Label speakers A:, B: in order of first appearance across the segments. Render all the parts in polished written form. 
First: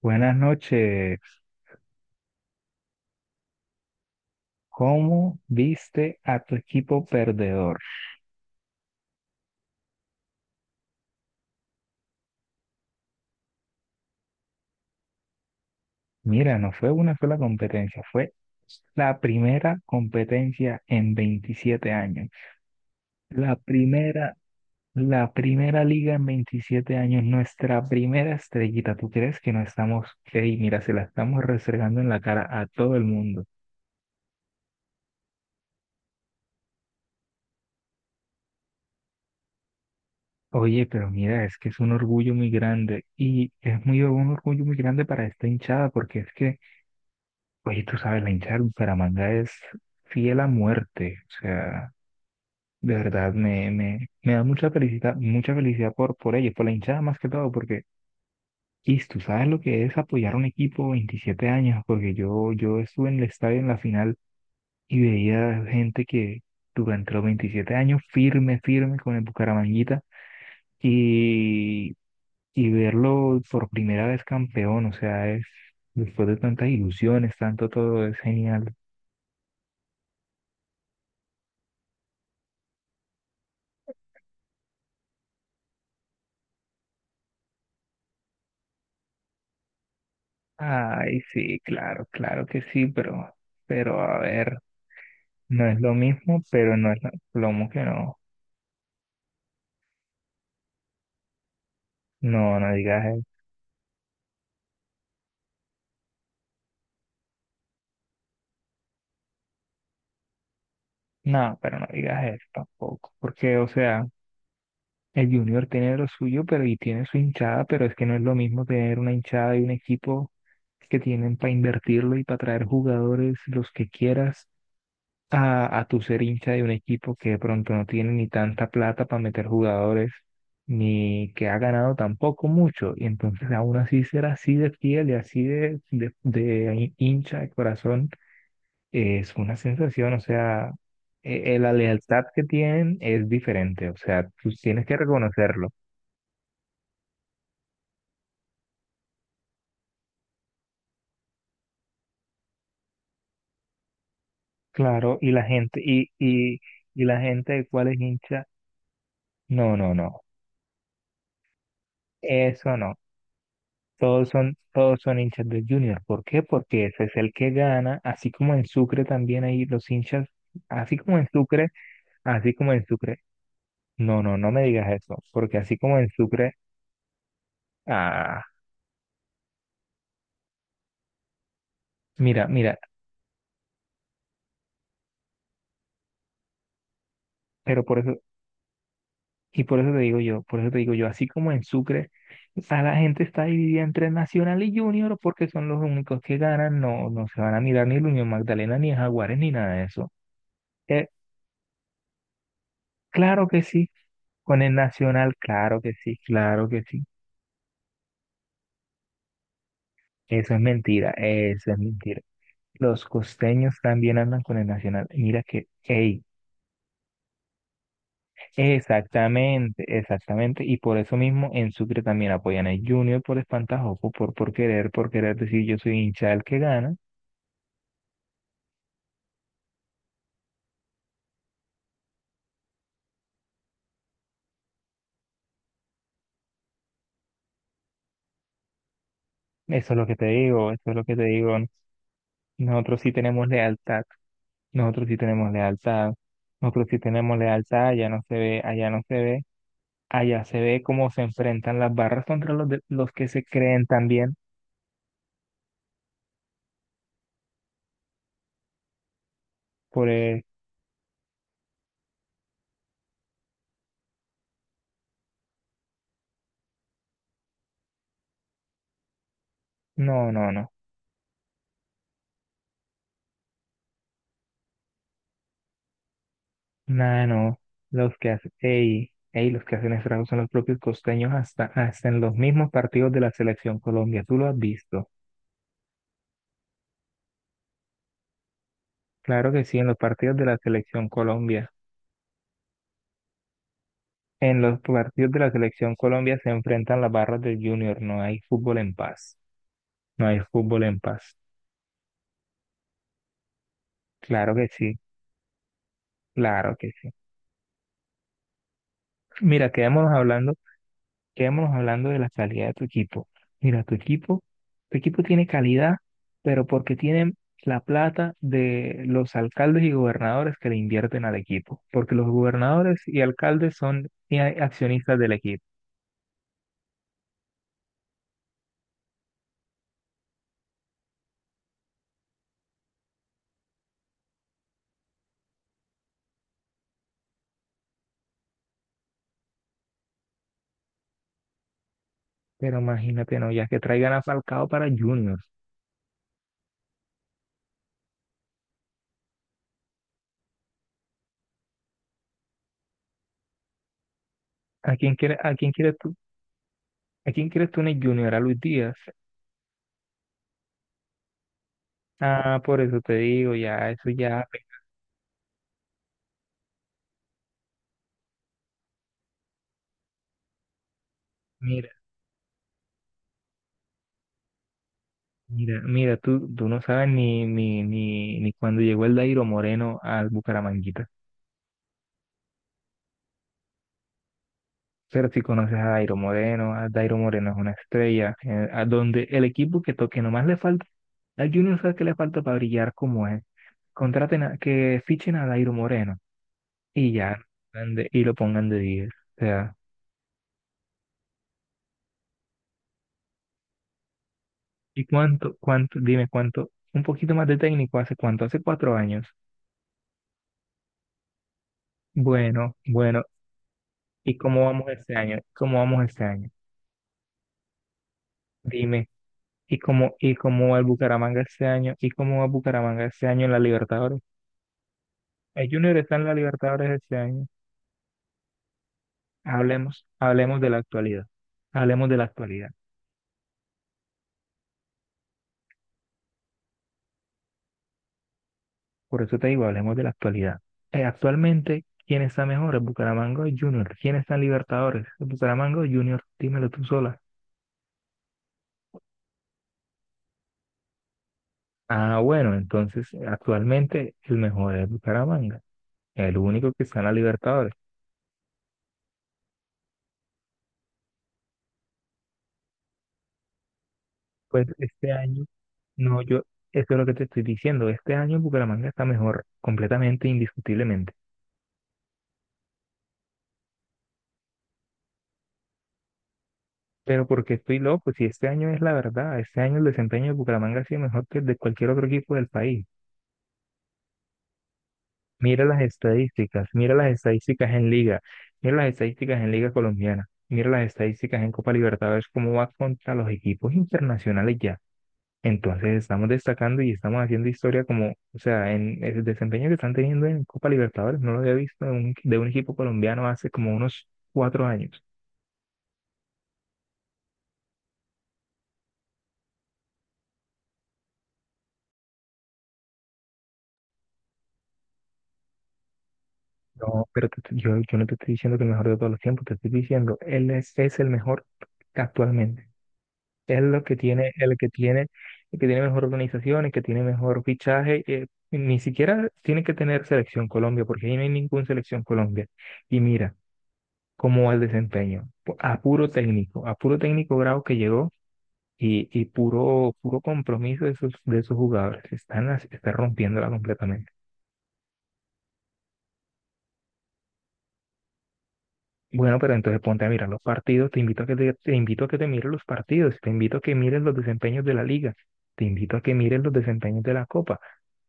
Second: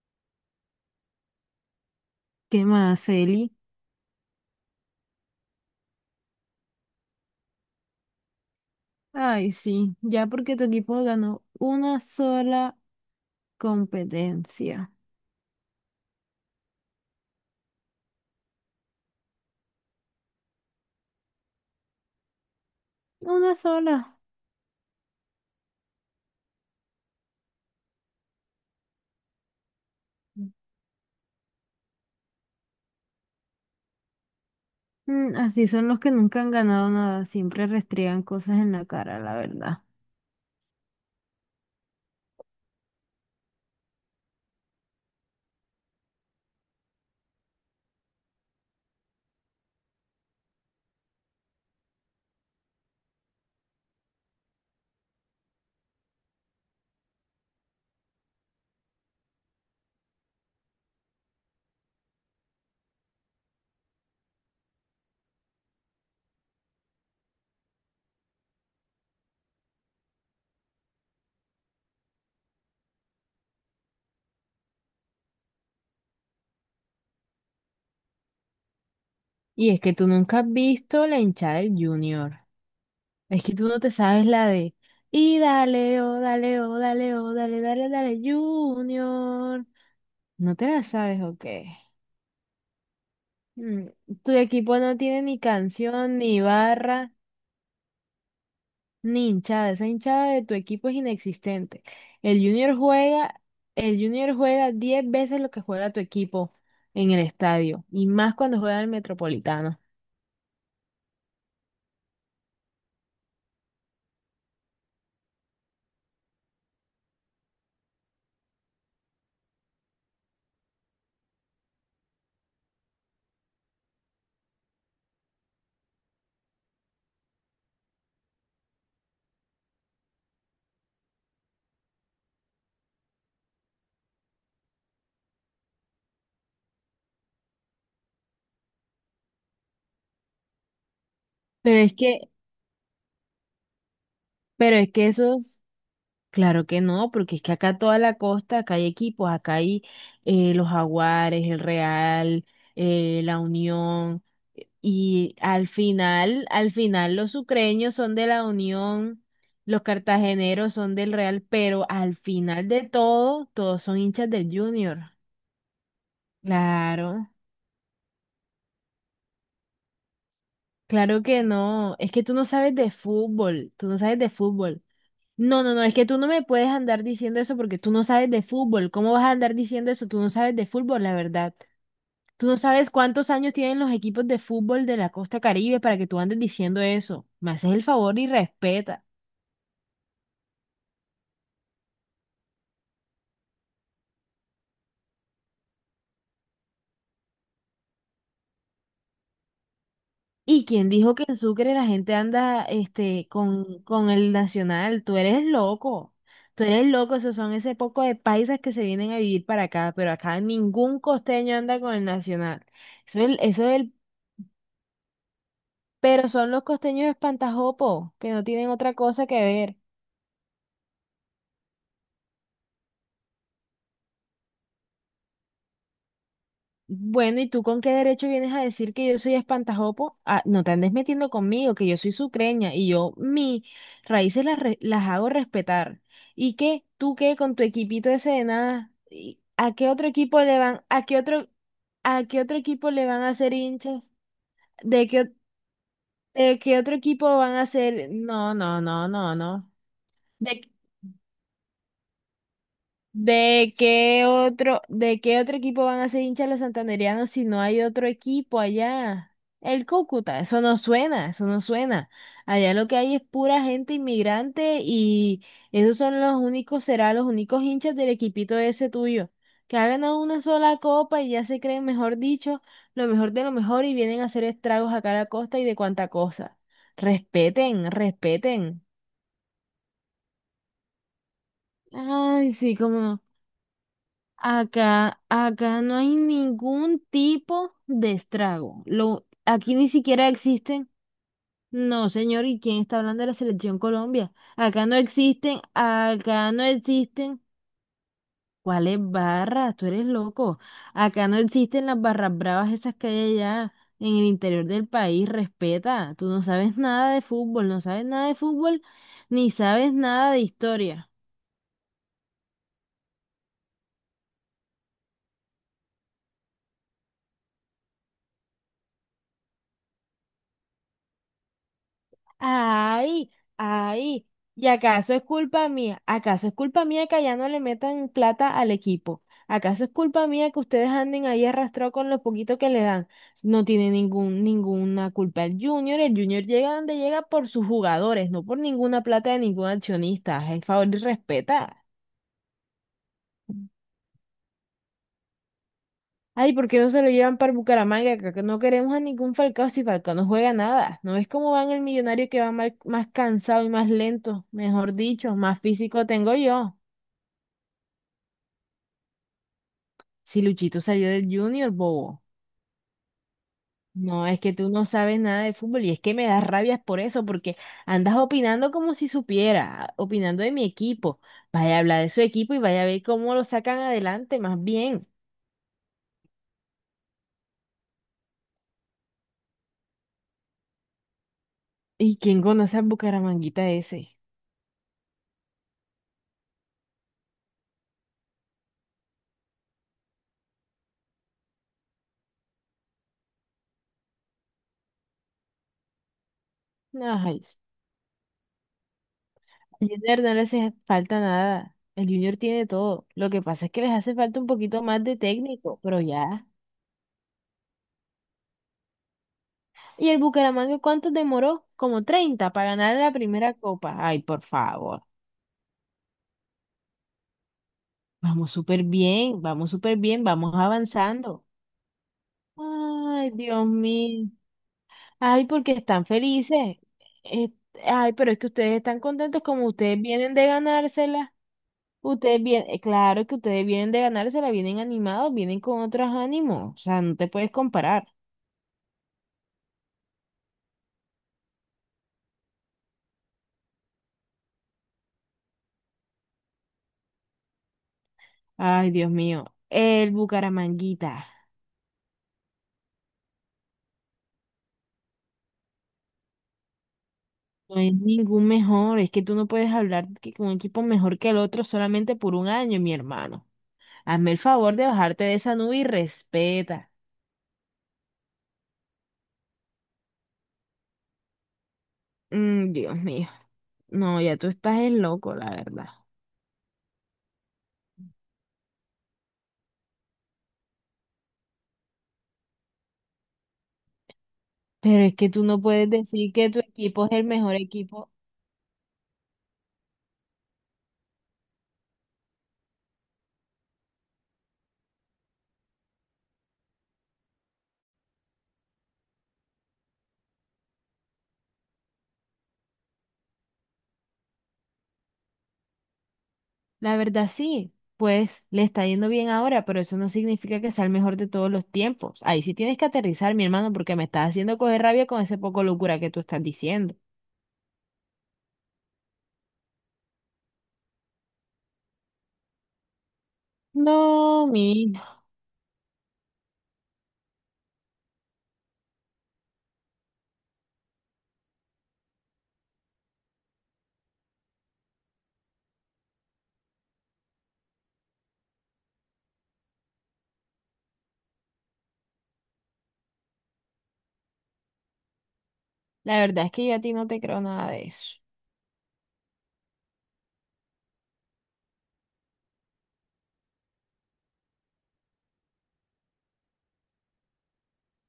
A: Buenas noches.
B: ¿Qué más, Eli?
A: ¿Cómo viste a tu equipo perdedor?
B: Ay, sí, ya porque tu equipo ganó una sola competencia.
A: Mira, no fue una sola competencia, fue la primera competencia en 27 años. La
B: Una sola.
A: primera, la primera liga en 27 años, nuestra primera estrellita. ¿Tú crees que no estamos, ey, mira, se la estamos restregando en la cara a todo el mundo?
B: Así son los que nunca han ganado nada, siempre restriegan cosas en la cara, la verdad.
A: Oye, pero mira, es que es un orgullo muy grande y es muy un orgullo muy grande para esta hinchada porque es que... Oye, tú sabes, la hinchada de Bucaramanga es fiel a muerte. O sea, de verdad me da mucha felicidad por ellos, por la hinchada más que todo, porque, y tú sabes lo que es apoyar a un equipo 27 años, porque yo estuve en el estadio en la final y veía gente que durante los 27 años firme, firme con el Bucaramanguita y, y verlo por primera vez campeón, o sea, es después de tantas ilusiones, tanto todo, es genial.
B: Y es que tú nunca has visto la hinchada del Junior. Es que tú no te sabes la de. Y dale, oh, dale, oh, dale, oh, dale, dale, dale, Junior. ¿No te la
A: Ay,
B: sabes o
A: sí,
B: qué?
A: claro, claro que sí,
B: Mm,
A: pero a
B: Tu
A: ver,
B: equipo no tiene ni
A: no es lo
B: canción, ni
A: mismo, pero no es lo
B: barra.
A: plomo que no.
B: Ni hinchada, esa hinchada de tu equipo es inexistente. El
A: No, no
B: Junior
A: digas eso.
B: juega, el Junior juega 10 veces lo que juega tu equipo en el estadio, y más cuando juega el Metropolitano.
A: No, pero no digas eso tampoco. Porque, o sea, el Junior tiene lo suyo, pero y tiene su hinchada, pero es que no es lo mismo tener una hinchada y un equipo que tienen para invertirlo y para traer jugadores los que quieras a tu ser hincha de un equipo que de pronto no tiene ni tanta plata para meter jugadores, ni que ha ganado tampoco mucho, y entonces aún así ser así de fiel y así de hincha de corazón es una sensación, o sea, la
B: Pero es que,
A: lealtad que tienen es diferente, o sea, tú
B: pero
A: tienes
B: es
A: que
B: que esos
A: reconocerlo,
B: claro que no, porque es que acá toda la costa, acá hay equipos, acá hay los Jaguares, el Real, la Unión,
A: claro, y
B: y
A: la gente,
B: al
A: y
B: final
A: la
B: los
A: gente de cuál
B: sucreños
A: es
B: son de la
A: hincha,
B: Unión,
A: no,
B: los
A: no, no,
B: cartageneros son del Real, pero al final
A: eso
B: de
A: no.
B: todo, todos son hinchas del
A: Todos
B: Junior.
A: son hinchas del Junior. ¿Por qué? Porque ese es
B: Claro,
A: el que gana, así como en Sucre también hay los hinchas, así como
B: claro
A: en
B: que
A: Sucre,
B: no, es que tú no
A: así como
B: sabes
A: en
B: de
A: Sucre.
B: fútbol. Tú no sabes
A: No,
B: de
A: no, no me
B: fútbol.
A: digas eso, porque
B: No, no,
A: así
B: no, es
A: como
B: que
A: en
B: tú no me
A: Sucre,
B: puedes andar diciendo eso porque tú no sabes de
A: ah,
B: fútbol. ¿Cómo vas a andar diciendo eso? Tú no sabes de fútbol, la verdad.
A: mira,
B: Tú no
A: mira,
B: sabes cuántos años tienen los equipos de fútbol de la Costa Caribe para que tú andes diciendo eso. Me haces el
A: pero por
B: favor
A: eso,
B: y respeta.
A: y por eso te digo yo, por eso te digo yo, así como en Sucre, a la gente está dividida entre Nacional y Junior porque son los únicos que ganan, no, no se van a mirar ni el Unión Magdalena, ni el Jaguares, ni nada de eso.
B: ¿Y quién
A: Eh,
B: dijo que en Sucre la gente anda este,
A: claro que sí,
B: con el
A: con el
B: Nacional? Tú
A: Nacional,
B: eres
A: claro que
B: loco.
A: sí,
B: Tú
A: claro que
B: eres
A: sí.
B: loco, esos son ese poco de paisas que se vienen a vivir para acá, pero acá
A: Eso es
B: ningún
A: mentira,
B: costeño
A: eso es
B: anda con el
A: mentira.
B: Nacional.
A: Los
B: Eso
A: costeños
B: es
A: también andan con el Nacional. Mira que, ey,
B: Pero son los costeños espantajopos, que no tienen otra cosa que ver.
A: exactamente, exactamente. Y por eso mismo en Sucre también apoyan al Junior por espantajopo, por querer decir yo soy hincha del que gana.
B: Bueno, ¿y tú con qué derecho vienes a decir que yo soy espantajopo? Ah, no te andes metiendo conmigo, que yo soy sucreña y yo mis raíces las hago respetar. ¿Y qué? ¿Tú qué con tu equipito ese de nada? ¿Y ¿A qué
A: Eso es lo
B: otro
A: que te
B: equipo le
A: digo, eso
B: van,
A: es lo
B: a
A: que
B: qué
A: te digo.
B: a qué otro equipo
A: Nosotros
B: le
A: sí
B: van a
A: tenemos
B: hacer hinchas?
A: lealtad, nosotros
B: ¿De
A: sí
B: qué, o-
A: tenemos lealtad,
B: de qué
A: nosotros
B: otro
A: sí tenemos
B: equipo van a
A: lealtad,
B: ser?
A: allá no se
B: No,
A: ve,
B: no,
A: allá no
B: no,
A: se
B: no,
A: ve,
B: no.
A: allá se ve cómo se enfrentan las barras contra los que se creen también
B: De qué otro equipo van a ser hinchas los santandereanos si no hay otro equipo allá? El
A: por...
B: Cúcuta,
A: eh,
B: eso no suena, eso no suena. Allá lo que hay es pura gente inmigrante y esos son los únicos, serán los únicos hinchas del equipito ese tuyo, que ha ganado
A: no,
B: una
A: no, no.
B: sola copa y ya se creen, mejor dicho, lo mejor de lo mejor y vienen a hacer estragos acá a la costa y de cuanta cosa.
A: Nada, no.
B: Respeten,
A: Los que hacen,
B: respeten.
A: ey, ey, los que hacen estragos son los propios costeños hasta, hasta en los
B: Ay,
A: mismos
B: sí,
A: partidos de
B: como.
A: la Selección Colombia. ¿Tú lo has visto?
B: Acá, acá no hay ningún tipo de estrago. Lo,
A: Claro que
B: aquí
A: sí, en
B: ni
A: los
B: siquiera
A: partidos de la
B: existen.
A: Selección Colombia.
B: No, señor, ¿y quién está hablando de la Selección Colombia?
A: En los
B: Acá no
A: partidos de la
B: existen,
A: Selección Colombia se
B: acá no
A: enfrentan las barras
B: existen.
A: del Junior. No hay fútbol en
B: ¿Cuáles
A: paz.
B: barras? Tú eres
A: No hay
B: loco.
A: fútbol en
B: Acá no
A: paz.
B: existen las barras bravas esas que hay allá en el
A: Claro
B: interior
A: que
B: del
A: sí,
B: país. Respeta. Tú no
A: claro
B: sabes
A: que sí.
B: nada de fútbol, no sabes nada de fútbol, ni
A: Mira,
B: sabes nada de historia.
A: quedémonos hablando de la calidad de tu equipo. Mira, tu equipo tiene calidad, pero porque tienen la plata de los alcaldes y gobernadores que le invierten al equipo, porque los gobernadores y
B: Ay,
A: alcaldes son
B: ay, ¿y acaso
A: accionistas
B: es
A: del equipo.
B: culpa mía? ¿Acaso es culpa mía que allá no le metan plata al equipo? ¿Acaso es culpa mía que ustedes anden ahí arrastrados con lo poquito que le dan? No tiene ninguna culpa el Junior. El Junior llega donde llega por sus jugadores, no por ninguna plata de ningún accionista. El favor y respeta.
A: Pero imagínate, no, ya que traigan a Falcao para Juniors.
B: Ay, ¿por qué no se lo llevan para Bucaramanga? Que no queremos a ningún Falcao si Falcao no juega nada. ¿No ves cómo van el millonario que va mal- más cansado y más lento? Mejor
A: ¿A quién
B: dicho,
A: quiere, a
B: más
A: quién quieres
B: físico
A: tú?
B: tengo yo.
A: ¿A quién quieres tú en el Junior? ¿A Luis Díaz?
B: Si Luchito salió del Junior, bobo.
A: Ah, por eso te digo, ya, eso
B: No, es
A: ya,
B: que tú no sabes nada de fútbol y es que me das rabias por eso, porque andas opinando como si supiera, opinando de mi equipo. Vaya a
A: mira.
B: hablar de su equipo y vaya a ver cómo lo sacan adelante, más bien.
A: Mira, mira, tú no sabes ni cuando llegó el Dairo Moreno al Bucaramanga.
B: ¿Y quién conoce al Bucaramanguita ese?
A: Pero si conoces a Dairo Moreno es una estrella, a donde el equipo que toque nomás le falta, al Junior sabe que le falta para brillar como es. Contraten a, que fichen a Dairo Moreno y ya,
B: Ay,
A: y lo pongan de 10. O sea,
B: al Junior no le hace falta nada. El Junior tiene todo. Lo que pasa es que les hace falta un poquito más
A: ¿y
B: de técnico, pero
A: dime
B: ya.
A: cuánto, un poquito más de técnico, hace cuánto, hace cuatro años.
B: ¿Y el Bucaramanga cuánto demoró? Como treinta para
A: Bueno,
B: ganar la
A: bueno,
B: primera copa. Ay,
A: ¿y
B: por
A: cómo vamos
B: favor.
A: este año? ¿Cómo vamos este año?
B: Vamos súper
A: Dime,
B: bien, vamos
A: ¿y
B: súper bien,
A: y
B: vamos
A: cómo va el Bucaramanga
B: avanzando.
A: este año? ¿Y cómo va Bucaramanga este
B: Ay,
A: año en la
B: Dios
A: Libertadores?
B: mío. Ay,
A: El
B: porque
A: Junior
B: están
A: está en la
B: felices.
A: Libertadores este año.
B: Eh, ay, pero es que ustedes están contentos como ustedes
A: Hablemos,
B: vienen de
A: hablemos de la actualidad.
B: ganársela.
A: Hablemos de la
B: Ustedes vienen,
A: actualidad.
B: claro que ustedes vienen de ganar, se la vienen animados, vienen con otros ánimos, o sea, no te puedes comparar.
A: Por eso te digo, hablemos de la actualidad. Actualmente, ¿quién está mejor? ¿El Bucaramanga o el Junior? ¿Quién está en Libertadores? ¿El Bucaramanga o el Junior? Dímelo tú sola.
B: Ay, Dios mío, el Bucaramanguita
A: Ah, bueno, entonces actualmente el mejor es el Bucaramanga, el único que está en la Libertadores.
B: no es ningún mejor, es que tú no puedes hablar que con un equipo mejor que el otro solamente por un año, mi hermano. Hazme el
A: Pues
B: favor de
A: este
B: bajarte de
A: año,
B: esa nube y
A: no, yo, eso
B: respeta.
A: es lo que te estoy diciendo. Este año el Bucaramanga está mejor, completamente, indiscutiblemente.
B: Dios mío, no, ya tú estás el loco, la verdad.
A: Pero porque estoy loco, si este año es la verdad, este año el desempeño de Bucaramanga ha sido mejor que el de cualquier otro equipo del país.
B: Pero es que tú no puedes decir que tu
A: Mira
B: equipo
A: las
B: es el mejor
A: estadísticas en
B: equipo.
A: Liga, mira las estadísticas en Liga Colombiana, mira las estadísticas en Copa Libertadores, cómo va contra los equipos internacionales ya. Entonces estamos destacando y estamos haciendo historia como, o sea, en el desempeño que están teniendo en Copa Libertadores, no lo había visto de de un equipo colombiano hace como unos cuatro años.
B: La verdad sí, pues le está yendo bien ahora, pero eso no significa que sea el mejor de todos los tiempos. Ahí sí tienes que aterrizar, mi hermano, porque me estás haciendo coger rabia con ese poco locura que tú estás diciendo.
A: No, pero yo, yo no te estoy diciendo que el mejor de todos los tiempos, te estoy diciendo, es el mejor actualmente. Es lo
B: No,
A: que tiene,
B: mi,
A: el que tiene mejor organización, el que tiene mejor fichaje. Ni siquiera tiene que tener selección Colombia, porque ahí no hay ninguna selección Colombia. Y mira cómo va el desempeño. A puro técnico bravo que llegó y puro, puro compromiso de sus jugadores. Está rompiéndola completamente.
B: la verdad es que yo a ti no te creo nada de eso.
A: Bueno, pero entonces ponte a mirar los partidos, te invito a que te invito a que te mires los partidos, te invito a que mires los desempeños de la liga, te invito a que mires los desempeños de la copa.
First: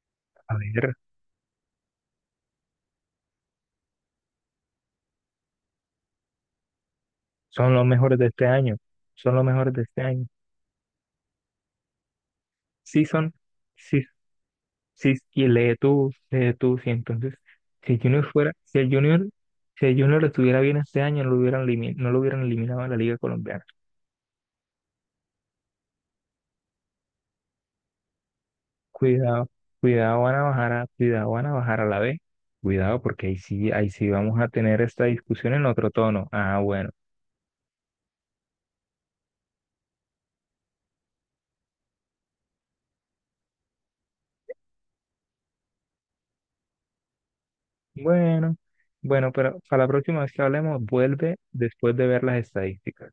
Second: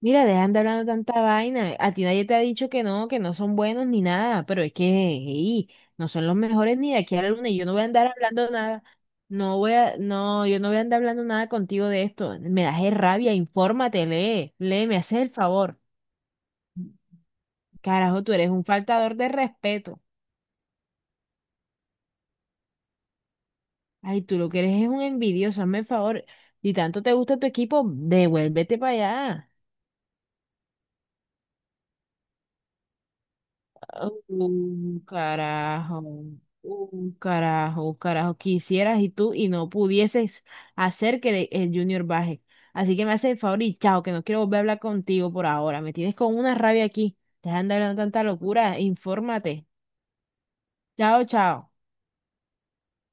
B: Mira, dejan
A: A
B: de hablando
A: ver,
B: tanta vaina. A ti nadie te ha dicho que no son buenos ni nada, pero es que ey, no son los mejores ni de aquí a la luna y yo
A: son
B: no voy a
A: los
B: andar
A: mejores de este
B: hablando
A: año,
B: nada.
A: son los
B: No
A: mejores
B: voy
A: de
B: a,
A: este año.
B: no, yo no voy a andar hablando nada contigo de esto. Me das es
A: Sí
B: rabia,
A: son, sí,
B: infórmate, lee, lee, me
A: sí,
B: haces el
A: y
B: favor.
A: lee tú, sí. Entonces, si el
B: Carajo,
A: Junior
B: tú eres
A: fuera,
B: un
A: si el
B: faltador
A: Junior,
B: de
A: si el
B: respeto.
A: Junior estuviera bien este año, no lo hubieran eliminado a la liga colombiana.
B: Ay, tú lo que eres es un envidioso, hazme el favor. Si tanto te gusta tu equipo, devuélvete para
A: Cuidado,
B: allá.
A: cuidado Guanabajara la ve. Cuidado porque ahí sí vamos a tener
B: Un
A: esta discusión en otro
B: carajo,
A: tono. Ah, bueno.
B: un carajo, un carajo. Quisieras y tú y no pudieses hacer que le- el Junior baje. Así que me haces el favor y chao, que no quiero volver a hablar contigo por ahora. Me tienes con una rabia aquí. Te de andar hablando tanta
A: Bueno,
B: locura.
A: bueno, pero
B: Infórmate.
A: para la próxima vez que hablemos,
B: Chao,
A: vuelve
B: chao.
A: después de ver las estadísticas.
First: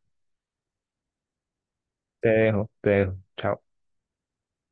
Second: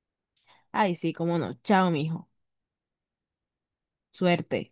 B: Ay, sí, cómo no. Chao,
A: Te
B: mijo.
A: dejo, te dejo. Chao.
B: Suerte.